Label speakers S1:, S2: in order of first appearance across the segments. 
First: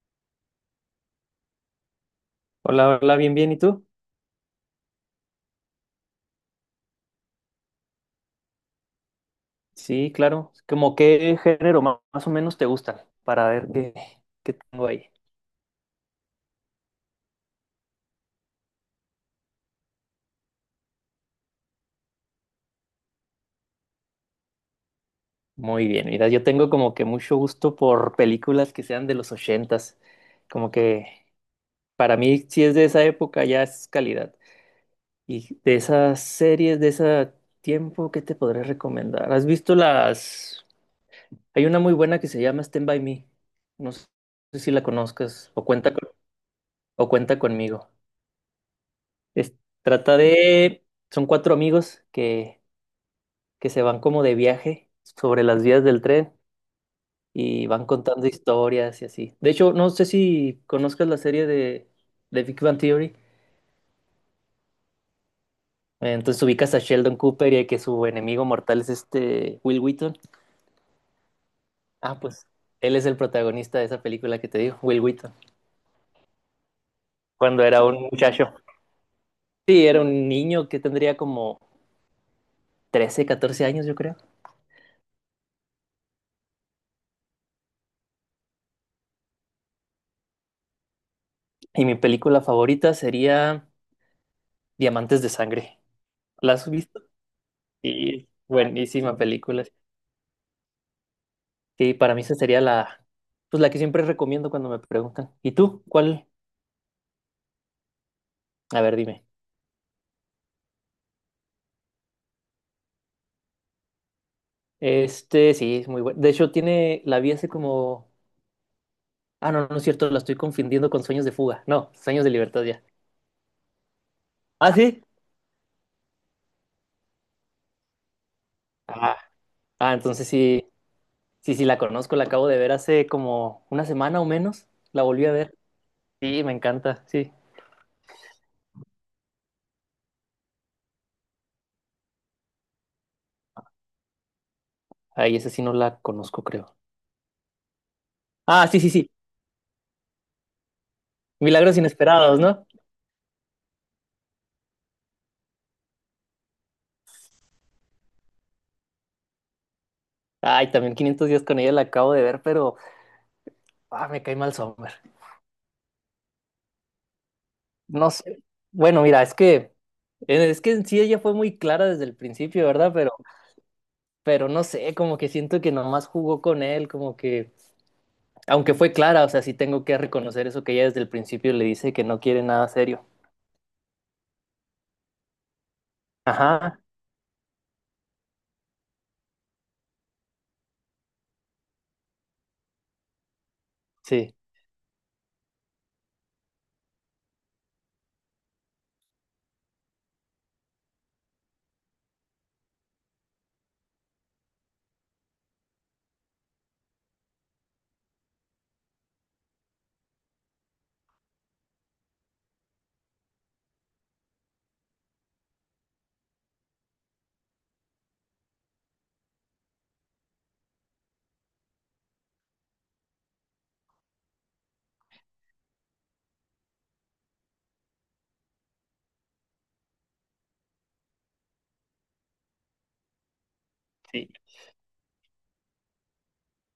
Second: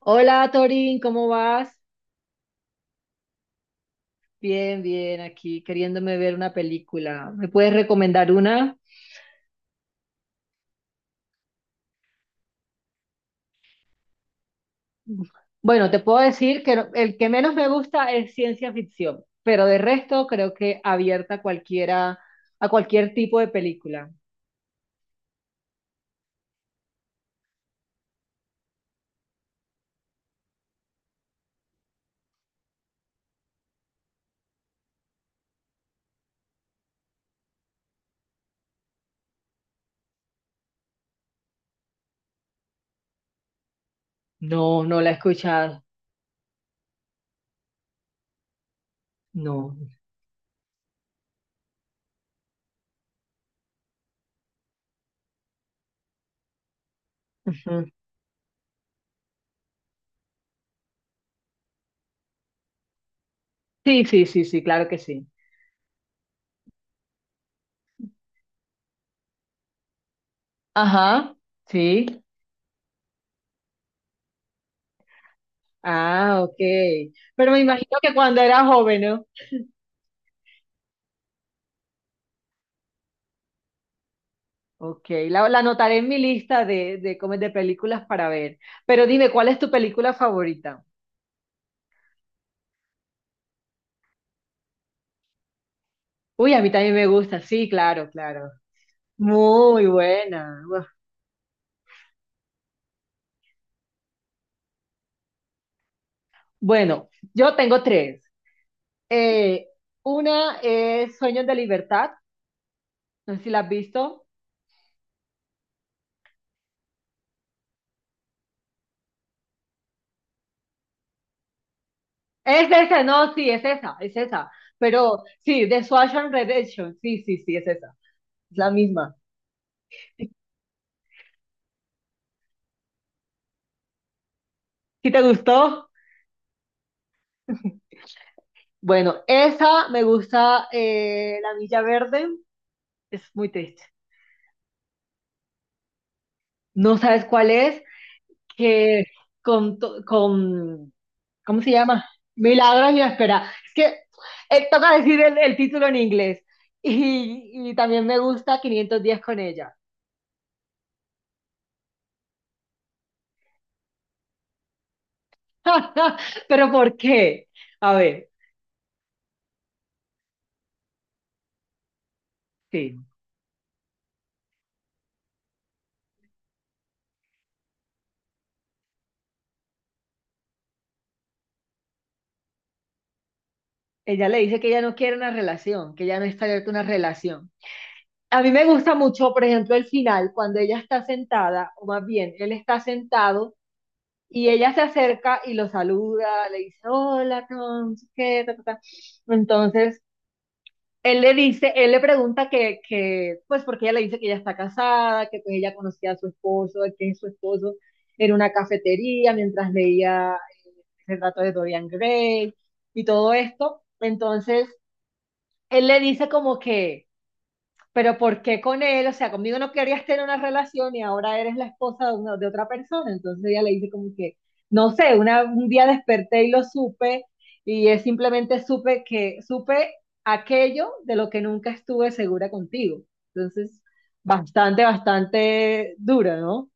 S1: Hola Torín, ¿cómo vas?
S2: Hola, hola, bien, bien. ¿Y tú?
S1: Bien, bien, aquí queriéndome ver una película. ¿Me puedes recomendar una?
S2: Sí, claro. Como qué género más o menos te gusta para ver qué tengo ahí.
S1: Bueno, te puedo decir que el que menos me gusta es ciencia ficción, pero de resto creo que abierta a cualquiera, a cualquier tipo de película.
S2: Muy bien. Mira, yo tengo como que mucho gusto por películas que sean de los 80. Como que para mí, si es de esa época, ya es calidad. Y de esas series, de ese tiempo, ¿qué te podré recomendar? ¿Has visto las? Hay una muy buena que se llama Stand By Me. No sé si
S1: No,
S2: la
S1: no la he
S2: conozcas o
S1: escuchado.
S2: cuenta, o cuenta conmigo. Es-
S1: No.
S2: trata de, son cuatro amigos que se van como de viaje sobre las vías del tren y
S1: Ujú.
S2: van contando historias y así. De hecho, no sé si conozcas la serie de Big Bang Theory.
S1: Sí, sí, sí, sí, claro que sí.
S2: Entonces ubicas a Sheldon Cooper y a que su enemigo mortal es este Will Wheaton.
S1: Ajá, sí.
S2: Ah, pues él es el protagonista de esa película que te digo, Will Wheaton,
S1: Ah, ok. Pero me
S2: cuando era
S1: imagino
S2: un
S1: que cuando
S2: muchacho.
S1: era joven, ¿no?
S2: Sí, era un niño que tendría como 13, 14 años, yo creo.
S1: Ok, la anotaré en mi lista como de películas para ver. Pero dime, ¿cuál es tu película favorita?
S2: Y mi película favorita sería Diamantes de Sangre. ¿La
S1: Uy, a
S2: has
S1: mí también
S2: visto?
S1: me gusta, sí, claro,
S2: Sí,
S1: claro.
S2: buenísima película.
S1: Muy buena. Uf.
S2: Sí, para mí esa sería pues la que siempre recomiendo cuando me preguntan. ¿Y tú? ¿Cuál?
S1: Bueno, yo tengo tres.
S2: A ver, dime.
S1: Eh, una es Sueños de Libertad, no sé si la has visto.
S2: Este, sí, es muy bueno. De hecho, la vi hace como, ah, no, no es cierto, la estoy confundiendo con Sueños de Fuga. No, Sueños de Libertad
S1: Es
S2: ya.
S1: esa, no, sí, es esa, es esa.
S2: ¿Ah, sí?
S1: Pero sí, de Shawshank Redemption, sí, sí, sí, es esa, es la misma.
S2: Ah, ah, entonces sí, sí, sí, la conozco, la acabo de ver hace como una semana o menos. La
S1: ¿Sí te
S2: volví a ver.
S1: gustó?
S2: Sí, me encanta, sí.
S1: Bueno, esa me gusta, La Milla Verde, es muy triste.
S2: Ay, esa sí no la conozco, creo.
S1: No sabes cuál es,
S2: Ah, sí, sí,
S1: que
S2: sí.
S1: con, con, ¿cómo se
S2: Milagros
S1: llama?
S2: inesperados, ¿no?
S1: Milagros y la espera. Es que toca decir el título en inglés. Y también me gusta 500 días con ella.
S2: Ay, también 500 días con ella la acabo de ver, pero ah, me cae mal Sommer.
S1: Pero ¿por qué? A
S2: No
S1: ver,
S2: sé. Bueno, mira, es que en sí ella fue muy clara desde el principio, ¿verdad?
S1: sí.
S2: Pero no sé, como que siento que nomás jugó con él, como que aunque fue clara, o sea, sí tengo que reconocer eso que ella desde el principio le dice que no quiere nada serio.
S1: Ella le dice que ella no quiere una relación, que ella no está abierta a
S2: Ajá.
S1: una relación. A mí me gusta mucho, por ejemplo, el final, cuando ella está sentada, o más bien, él está sentado.
S2: Sí.
S1: Y ella se acerca y lo saluda, le dice, "Hola, Tom, ¿qué? Ta, ta, ta". Entonces, él le dice, él le pregunta pues porque ella le dice que ella está casada, que pues ella conocía a su esposo, que su esposo era una cafetería mientras leía el relato de Dorian Gray y todo esto. Entonces, él le dice como que, pero ¿por qué con él? O sea, conmigo no querías tener una relación y ahora eres la esposa de, una- de otra persona. Entonces ella le dice como que, no sé, una, un día desperté y lo supe y es simplemente supe que supe aquello de lo que nunca estuve segura contigo. Entonces,
S2: Sí.
S1: bastante, bastante dura, ¿no?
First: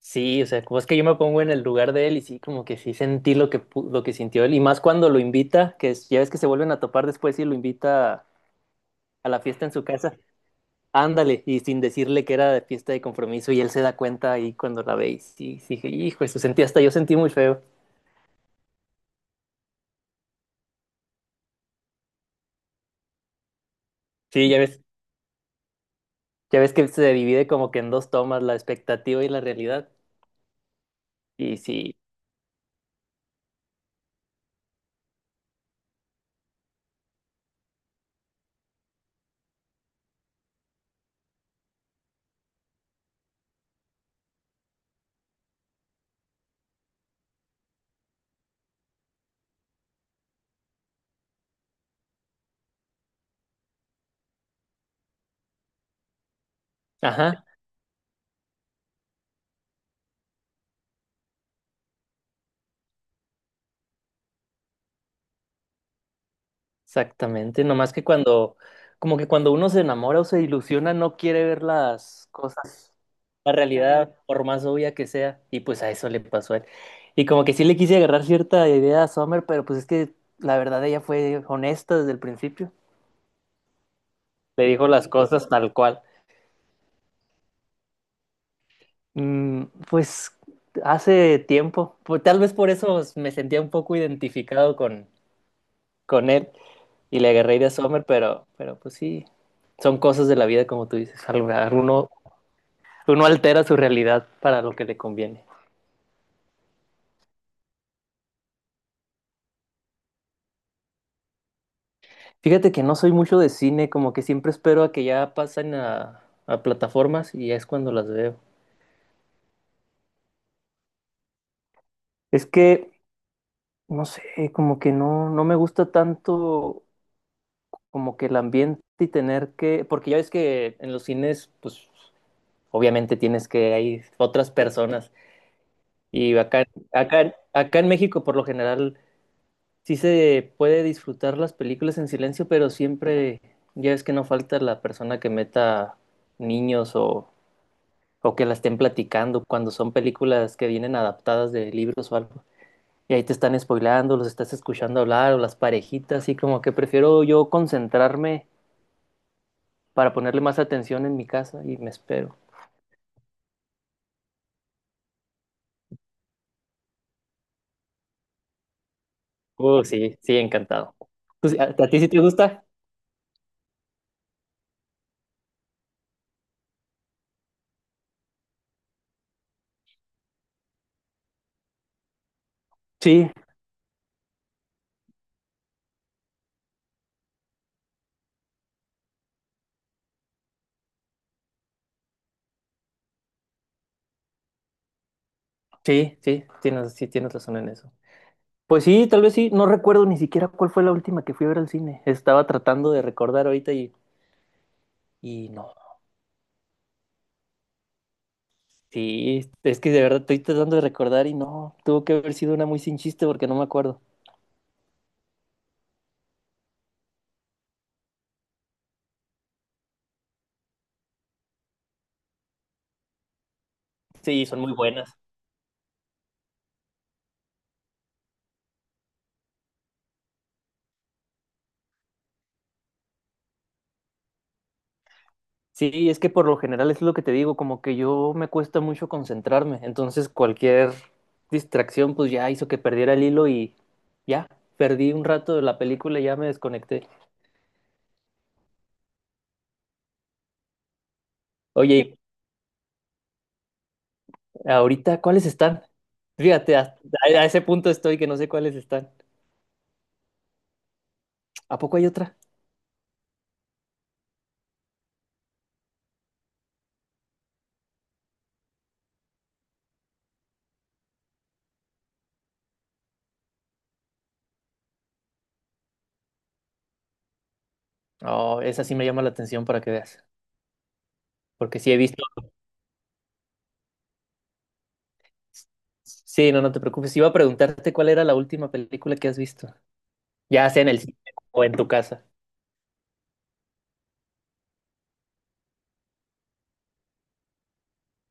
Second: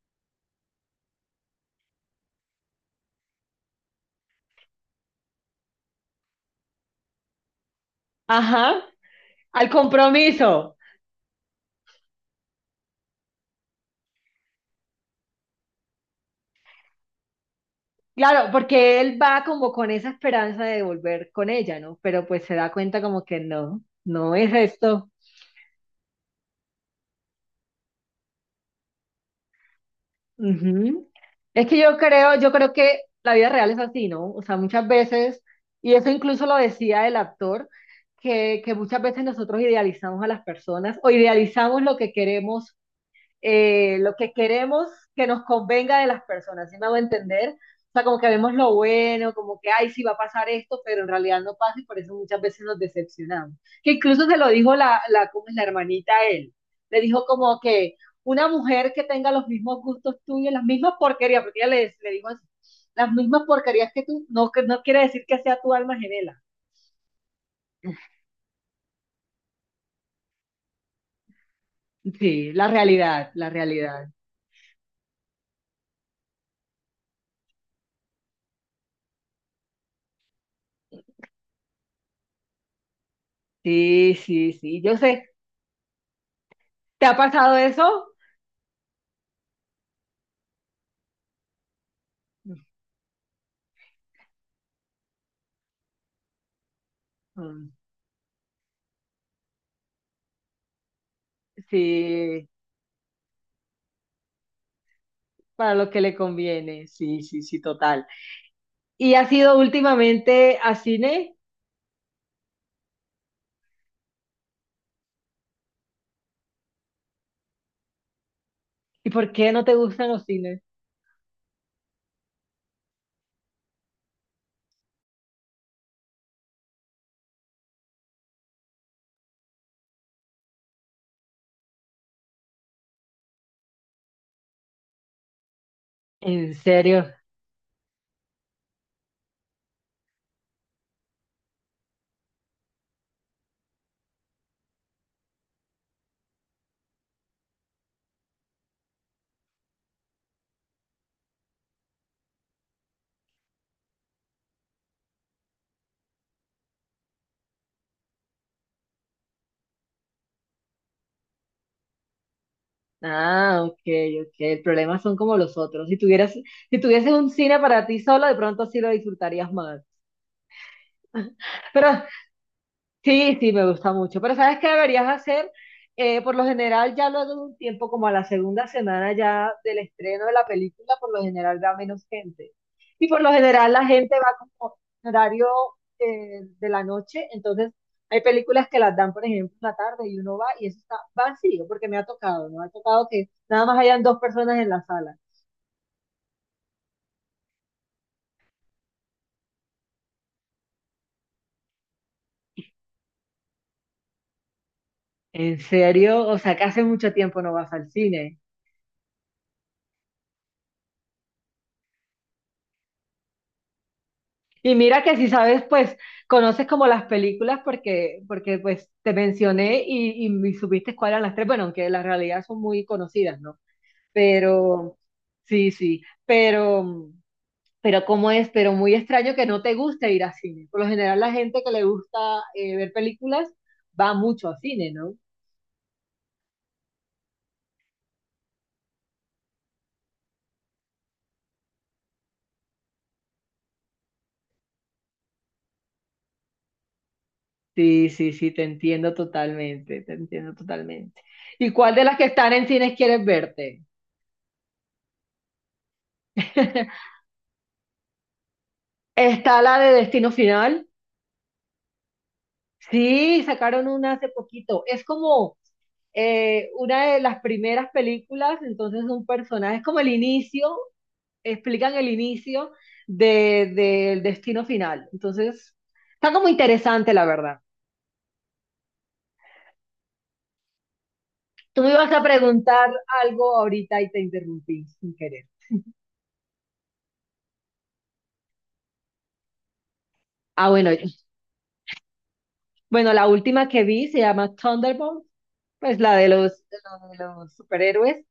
S2: Sí, o sea, como es que yo me pongo en el lugar de él y sí, como que sí sentí lo que lo que sintió él y más cuando lo invita, que ya ves que se vuelven a topar después y lo invita
S1: Ajá,
S2: a la fiesta
S1: al
S2: en su casa.
S1: compromiso.
S2: Ándale, y sin decirle que era de fiesta de compromiso, y él se da cuenta ahí cuando la ve, y sí, sí, dije, hijo, eso sentí hasta yo sentí muy feo.
S1: Claro, porque él va como con esa esperanza de volver con ella, ¿no? Pero pues se da cuenta como que no, no
S2: Sí,
S1: es
S2: ya ves,
S1: esto.
S2: ya ves que se divide como que en dos tomas, la expectativa y la realidad.
S1: Ujú.
S2: Y
S1: Es que
S2: sí,
S1: yo creo que la vida real es así, ¿no? O sea, muchas veces, y eso incluso lo decía el actor, que muchas veces nosotros idealizamos a las personas o idealizamos lo que queremos eh, lo que queremos que nos convenga de las personas, ¿sí me hago entender? O sea, como que vemos lo bueno, como que, ay, sí va a pasar esto, pero en realidad no pasa y por eso muchas veces nos decepcionamos. Que incluso se lo dijo ¿cómo es la hermanita a él? Le dijo
S2: ajá,
S1: como que una mujer que tenga los mismos gustos tuyos, las mismas porquerías, porque ella le dijo así, las mismas porquerías que tú, no, que no quiere decir que sea tu alma gemela.
S2: exactamente. Nomás que como que cuando uno se enamora o se ilusiona, no quiere ver las
S1: Sí, la
S2: cosas,
S1: realidad, la
S2: la
S1: realidad.
S2: realidad, por más obvia que sea, y pues a eso le pasó a él. Y como que sí le quise agarrar cierta idea a Summer, pero pues es que la verdad ella fue honesta desde el principio.
S1: Sí, sí,
S2: Le
S1: sí.
S2: dijo
S1: Yo
S2: las
S1: sé,
S2: cosas tal cual.
S1: ¿te ha pasado eso?
S2: Pues hace tiempo, tal vez por eso me sentía un poco identificado con él y le agarré de
S1: Mm.
S2: Sommer, pero pues sí, son cosas de la vida como tú dices, uno,
S1: Sí,
S2: uno altera su realidad para lo que le conviene.
S1: para lo que le conviene, sí, sí, sí, total. ¿Y has ido últimamente a cine?
S2: Fíjate que no soy mucho de cine, como que siempre espero a que ya pasen a plataformas y es cuando las veo.
S1: ¿Y por qué no te gustan los cines?
S2: Es que, no sé, como que no, no me gusta tanto como que el ambiente y tener que, porque ya ves que en los cines, pues obviamente hay otras personas y
S1: ¿En
S2: acá,
S1: serio?
S2: acá, acá en México por lo general sí se puede disfrutar las películas en silencio, pero siempre ya ves que no falta la persona que meta niños o que la estén platicando cuando son películas que vienen adaptadas de libros o algo. Y ahí te están spoileando, los estás escuchando hablar o las parejitas, y como que prefiero yo concentrarme para ponerle más atención en mi casa y me espero.
S1: Ah, ok, ok. El problema son como los otros. Si tuvieras, si tuvieses un cine para ti solo, de pronto sí lo disfrutarías más.
S2: Sí, sí, encantado. Pues, ¿a,
S1: Pero
S2: a ti sí te gusta?
S1: sí, sí, me gusta mucho. Pero ¿sabes qué deberías hacer? Por lo general, ya luego de un tiempo, como a la segunda semana ya del estreno de la película, por lo general va menos gente. Y por lo
S2: Sí,
S1: general la gente va como en horario de la noche. Entonces hay películas que las dan, por ejemplo, en la tarde y uno va y eso está vacío, porque me ha tocado, ¿no? Ha tocado que nada más hayan dos personas en la sala.
S2: sí, sí, sí, tienes razón en eso. Pues sí, tal vez sí, no recuerdo ni siquiera cuál fue la última que fui a ver al cine. Estaba tratando de recordar ahorita y
S1: ¿En
S2: no.
S1: serio? O sea, que hace mucho tiempo no vas al cine.
S2: Sí, es que de verdad estoy tratando de recordar y no, tuvo que haber sido una muy sin chiste porque no me acuerdo.
S1: Y mira que si sabes, pues conoces como las películas porque, porque pues te mencioné y supiste cuáles eran las tres, bueno, aunque las realidad son muy conocidas, ¿no?
S2: Sí, son muy
S1: Pero,
S2: buenas.
S1: sí, sí, pero cómo es, pero muy extraño que no te guste ir a cine. Por lo general la gente que le gusta ver películas va mucho a cine, ¿no?
S2: Sí, es que por lo general es lo que te digo, como que yo me cuesta mucho concentrarme, entonces cualquier distracción pues ya hizo que perdiera el hilo y ya, perdí un rato de la película y ya me desconecté.
S1: Sí, sí, sí, te entiendo totalmente, te entiendo totalmente. ¿Y cuál de las
S2: Oye,
S1: que están en cines quieres verte?
S2: y ahorita, ¿cuáles están? Fíjate, hasta- a, a ese punto estoy que no sé cuáles están.
S1: Está la de Destino Final.
S2: ¿A poco hay otra?
S1: Sí, sacaron una hace poquito. Es como una de las primeras películas, entonces un personaje, es como el inicio, explican el inicio del destino final. Entonces, está como interesante, la verdad.
S2: Oh, esa sí me llama la atención para que veas, porque
S1: Tú me
S2: sí he
S1: ibas a
S2: visto.
S1: preguntar algo ahorita y te interrumpí sin querer.
S2: Sí, no, no te preocupes, iba a preguntarte cuál era la última película que has visto, ya
S1: Ah,
S2: sea en
S1: bueno,
S2: el cine o en tu casa.
S1: bueno, la última que vi se llama Thunderbolt, pues la de los superhéroes.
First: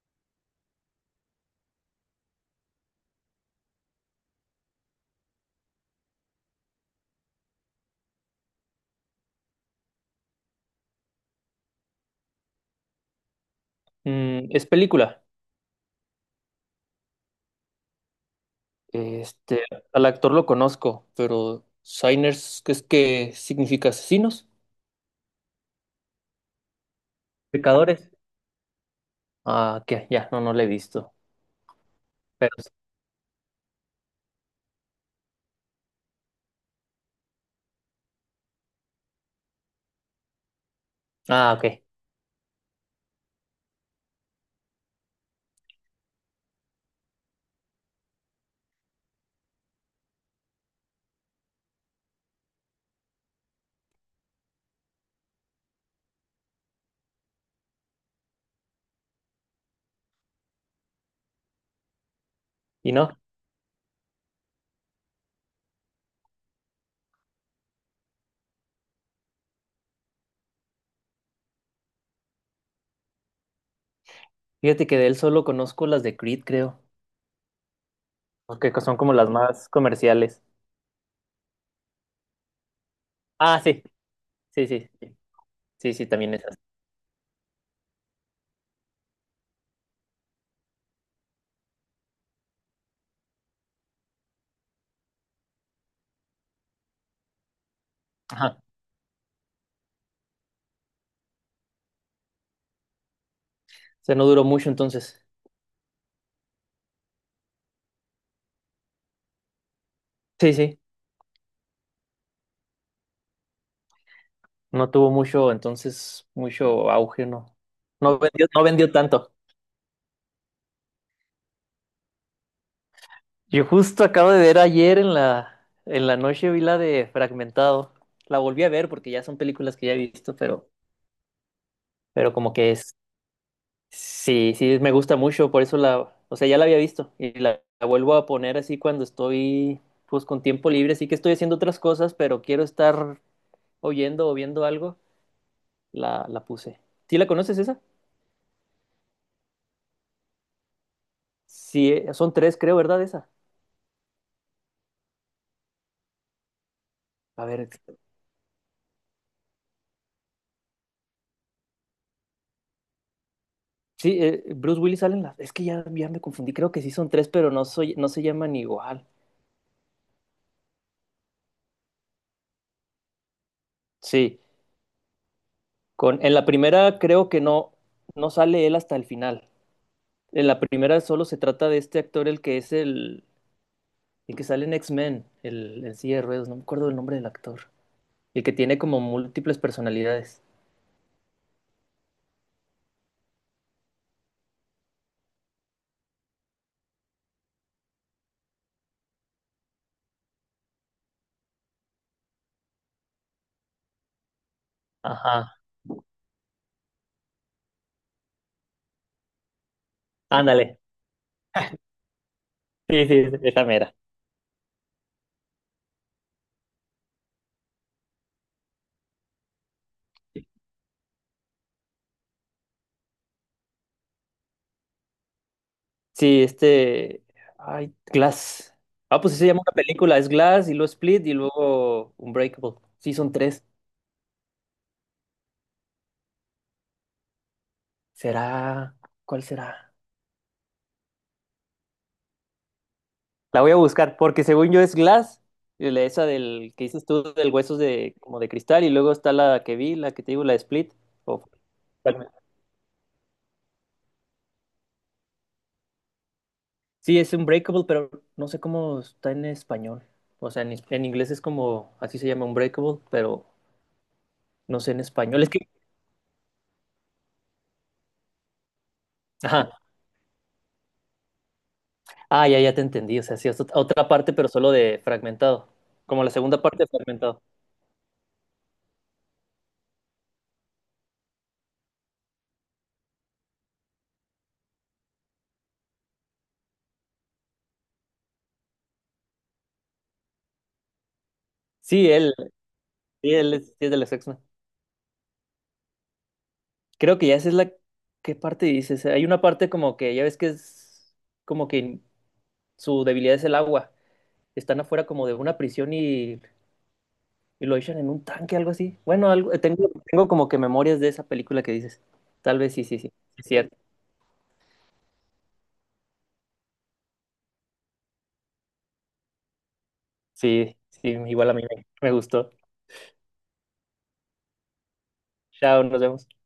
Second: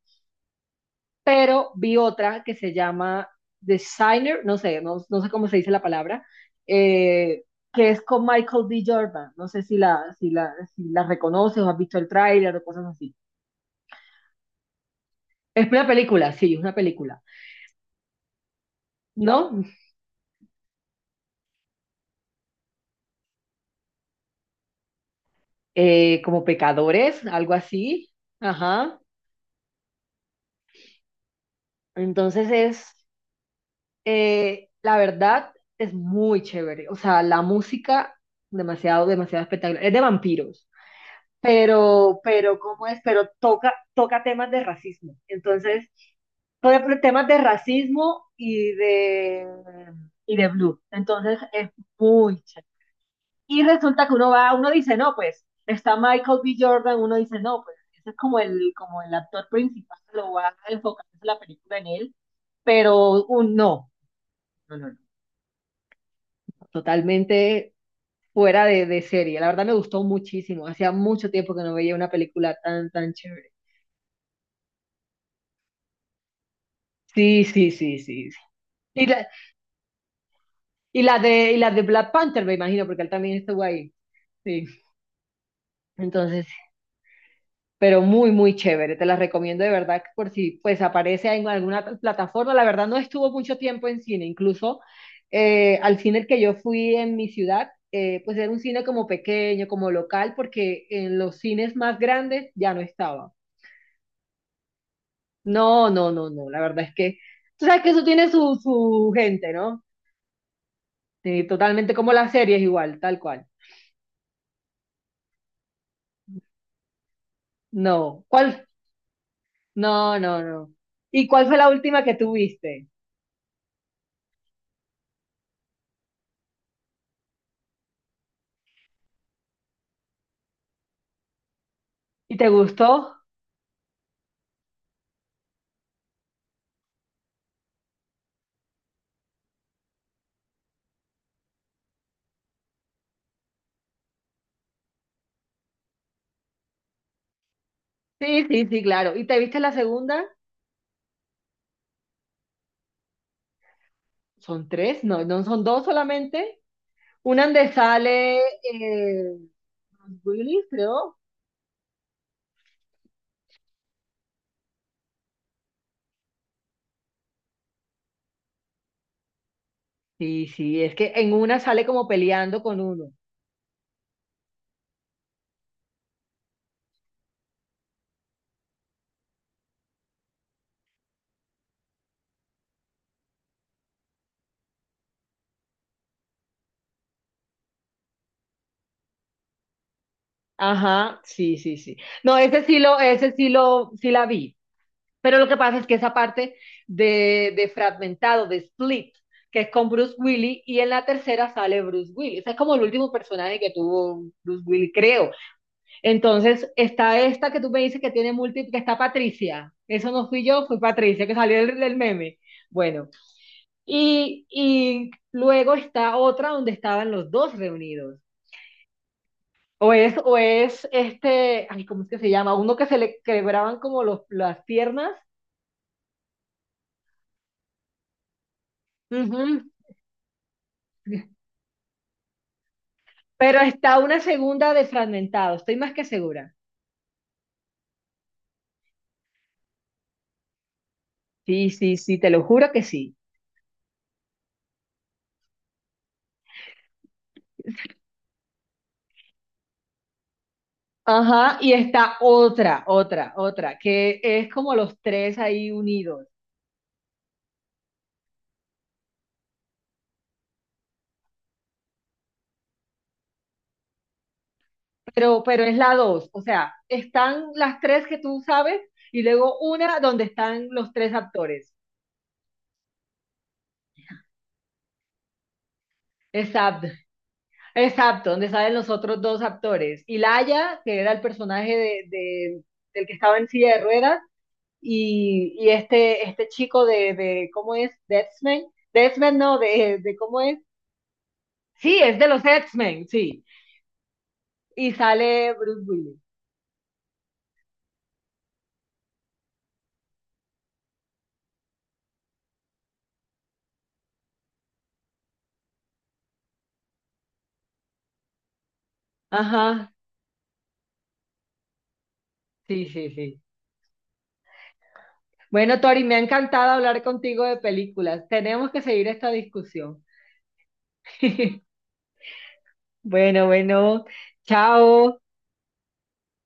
S1: Pero vi otra que se llama Designer, no sé, no, no sé cómo se dice la palabra, eh, que es con Michael D. Jordan. No sé si la reconoces o has visto el tráiler o cosas así.
S2: ¿Es película?
S1: Es una película, sí, es una película, ¿no?
S2: Este, al actor lo conozco, pero Shiners, ¿qué es que significa asesinos?
S1: Como pecadores, algo así.
S2: Pecadores.
S1: Ajá.
S2: Ah, que ya, no, no lo he visto.
S1: Entonces
S2: Pero, sí.
S1: es, la verdad, es muy chévere. O sea, la música, demasiado, demasiado espectacular. Es de vampiros.
S2: Ah, ok.
S1: Pero, ¿cómo es? Pero toca, toca temas de racismo. Entonces, toca temas de racismo y de blue. Entonces, es muy chévere. Y resulta que uno va, uno dice, no, pues, está Michael B. Jordan, uno dice, no, pues, ese es como el actor principal, lo va a enfocar la película en él,
S2: Y no,
S1: pero un no, no, no, no, totalmente fuera de serie. La verdad me gustó muchísimo. Hacía mucho tiempo que no veía una película tan, tan chévere.
S2: fíjate que de él solo conozco las de Creed, creo,
S1: Sí, sí, sí, sí, sí.
S2: porque son
S1: Y
S2: como
S1: la,
S2: las más comerciales.
S1: y la de Black Panther, me imagino, porque él también
S2: Ah,
S1: estuvo
S2: sí,
S1: ahí. Sí.
S2: sí, sí, sí, sí, sí, también
S1: Entonces,
S2: esas.
S1: pero muy, muy chévere. Te la recomiendo de verdad que por si pues aparece en alguna plataforma. La verdad no estuvo mucho tiempo en cine. Incluso al cine que yo fui en mi ciudad, pues era
S2: Ajá.
S1: un cine como pequeño, como local, porque en los cines más grandes ya no estaba.
S2: O sea, no duró mucho entonces.
S1: No, no, no, no. La verdad es que tú sabes que eso tiene su gente, ¿no?
S2: Sí, sí,
S1: Sí, totalmente como las series igual, tal cual.
S2: no tuvo mucho, entonces, mucho auge, no. No
S1: No.
S2: vendió, no
S1: ¿Cuál?
S2: vendió tanto.
S1: No, no, no. ¿Y cuál fue la última que tuviste?
S2: Yo justo acabo de ver ayer en la, noche vi la de Fragmentado. La volví a ver porque ya son películas que ya he visto, pero
S1: ¿Y te
S2: como que es,
S1: gustó?
S2: sí, sí, me gusta mucho, por eso o sea, ya la había visto y la vuelvo a poner así cuando estoy, pues con tiempo libre, así que estoy haciendo otras cosas, pero quiero estar oyendo o viendo algo, la puse. ¿Sí la conoces esa?
S1: Sí, sí, sí, claro. ¿Y te viste la segunda?
S2: Sí, son tres, creo, ¿verdad? Esa.
S1: Son tres, no, no son dos solamente. Una
S2: A ver,
S1: donde sale Bruce Willis, creo.
S2: sí, Bruce Willis salen las, es que ya me confundí, creo que sí son tres, pero no se llaman igual.
S1: Sí, sí, es que en una sale como peleando con uno.
S2: Sí, en la primera creo que no, no sale él hasta el final. En la primera solo se trata de este actor, el que es el que sale en X-Men, el silla de ruedas, no me acuerdo el nombre del actor. El que tiene como múltiples personalidades.
S1: Ajá, sí, sí, sí. No, sí la vi. Pero lo que pasa es que esa parte de fragmentado, de split, que es con Bruce Willis, y en la tercera sale Bruce Willis. Ese es como el último personaje que tuvo Bruce Willis, creo.
S2: Ajá,
S1: Entonces, está esta que tú me dices que tiene múltiples, que está Patricia. Eso no fui yo,
S2: ándale.
S1: fue Patricia, que salió del meme.
S2: Sí,
S1: Bueno,
S2: sí, sí, esa mera.
S1: y luego está otra donde estaban los dos reunidos. O es este, ay, ¿cómo es que se llama? Uno que se le quebraban como las piernas.
S2: Sí, este. Ay, Glass. Ah, pues sí se llama
S1: Ujú,
S2: una película. Es Glass y luego Split y luego Unbreakable. Sí, son
S1: pero
S2: tres.
S1: está una segunda de fragmentado, estoy más que segura.
S2: ¿Será? ¿Cuál será?
S1: Sí, sí, sí, te lo juro que sí.
S2: La voy a buscar, porque según yo es Glass, y esa del que dices tú, del huesos como de cristal, y luego está la que vi, la que te digo, la de Split. o-
S1: Ajá, y está otra, que es como los tres ahí unidos,
S2: Sí, es Unbreakable, pero no sé cómo está en español. O sea, en inglés es como, así se llama Unbreakable, pero no sé en español. Es que,
S1: pero es la dos, o sea, están las tres que tú sabes y luego
S2: ajá,
S1: una donde están los tres actores.
S2: ah, ya te entendí. O sea, sí, es otra parte, pero solo de fragmentado. Como la segunda parte
S1: Exacto,
S2: de fragmentado.
S1: exacto, donde salen los otros dos actores. Y Laia, que era el personaje del que estaba en silla de ruedas, y este, chico de, ¿cómo es? De X-Men. De X-Men no, de, ¿cómo es? Sí,
S2: Sí,
S1: es de
S2: él,
S1: los X-Men,
S2: sí,
S1: sí.
S2: él es, sí es de los x.
S1: Y sale Bruce Willis.
S2: Creo que ya esa es la. ¿Qué parte dices? Hay una parte como que, ya ves que es como que su debilidad es el agua. Están afuera como de una prisión y lo echan en un tanque, algo así. Bueno, algo, tengo,
S1: Ajá,
S2: tengo como que memorias de esa película que dices. Tal vez sí,
S1: sí,
S2: sí,
S1: sí,
S2: sí,
S1: sí.
S2: sí, cierto.
S1: Bueno, Tori, me ha encantado hablar contigo de películas. Tenemos que seguir esta discusión.
S2: Sí, sí, igual a mí me gustó.
S1: Bueno, bueno, chao.
S2: Chao, nos vemos.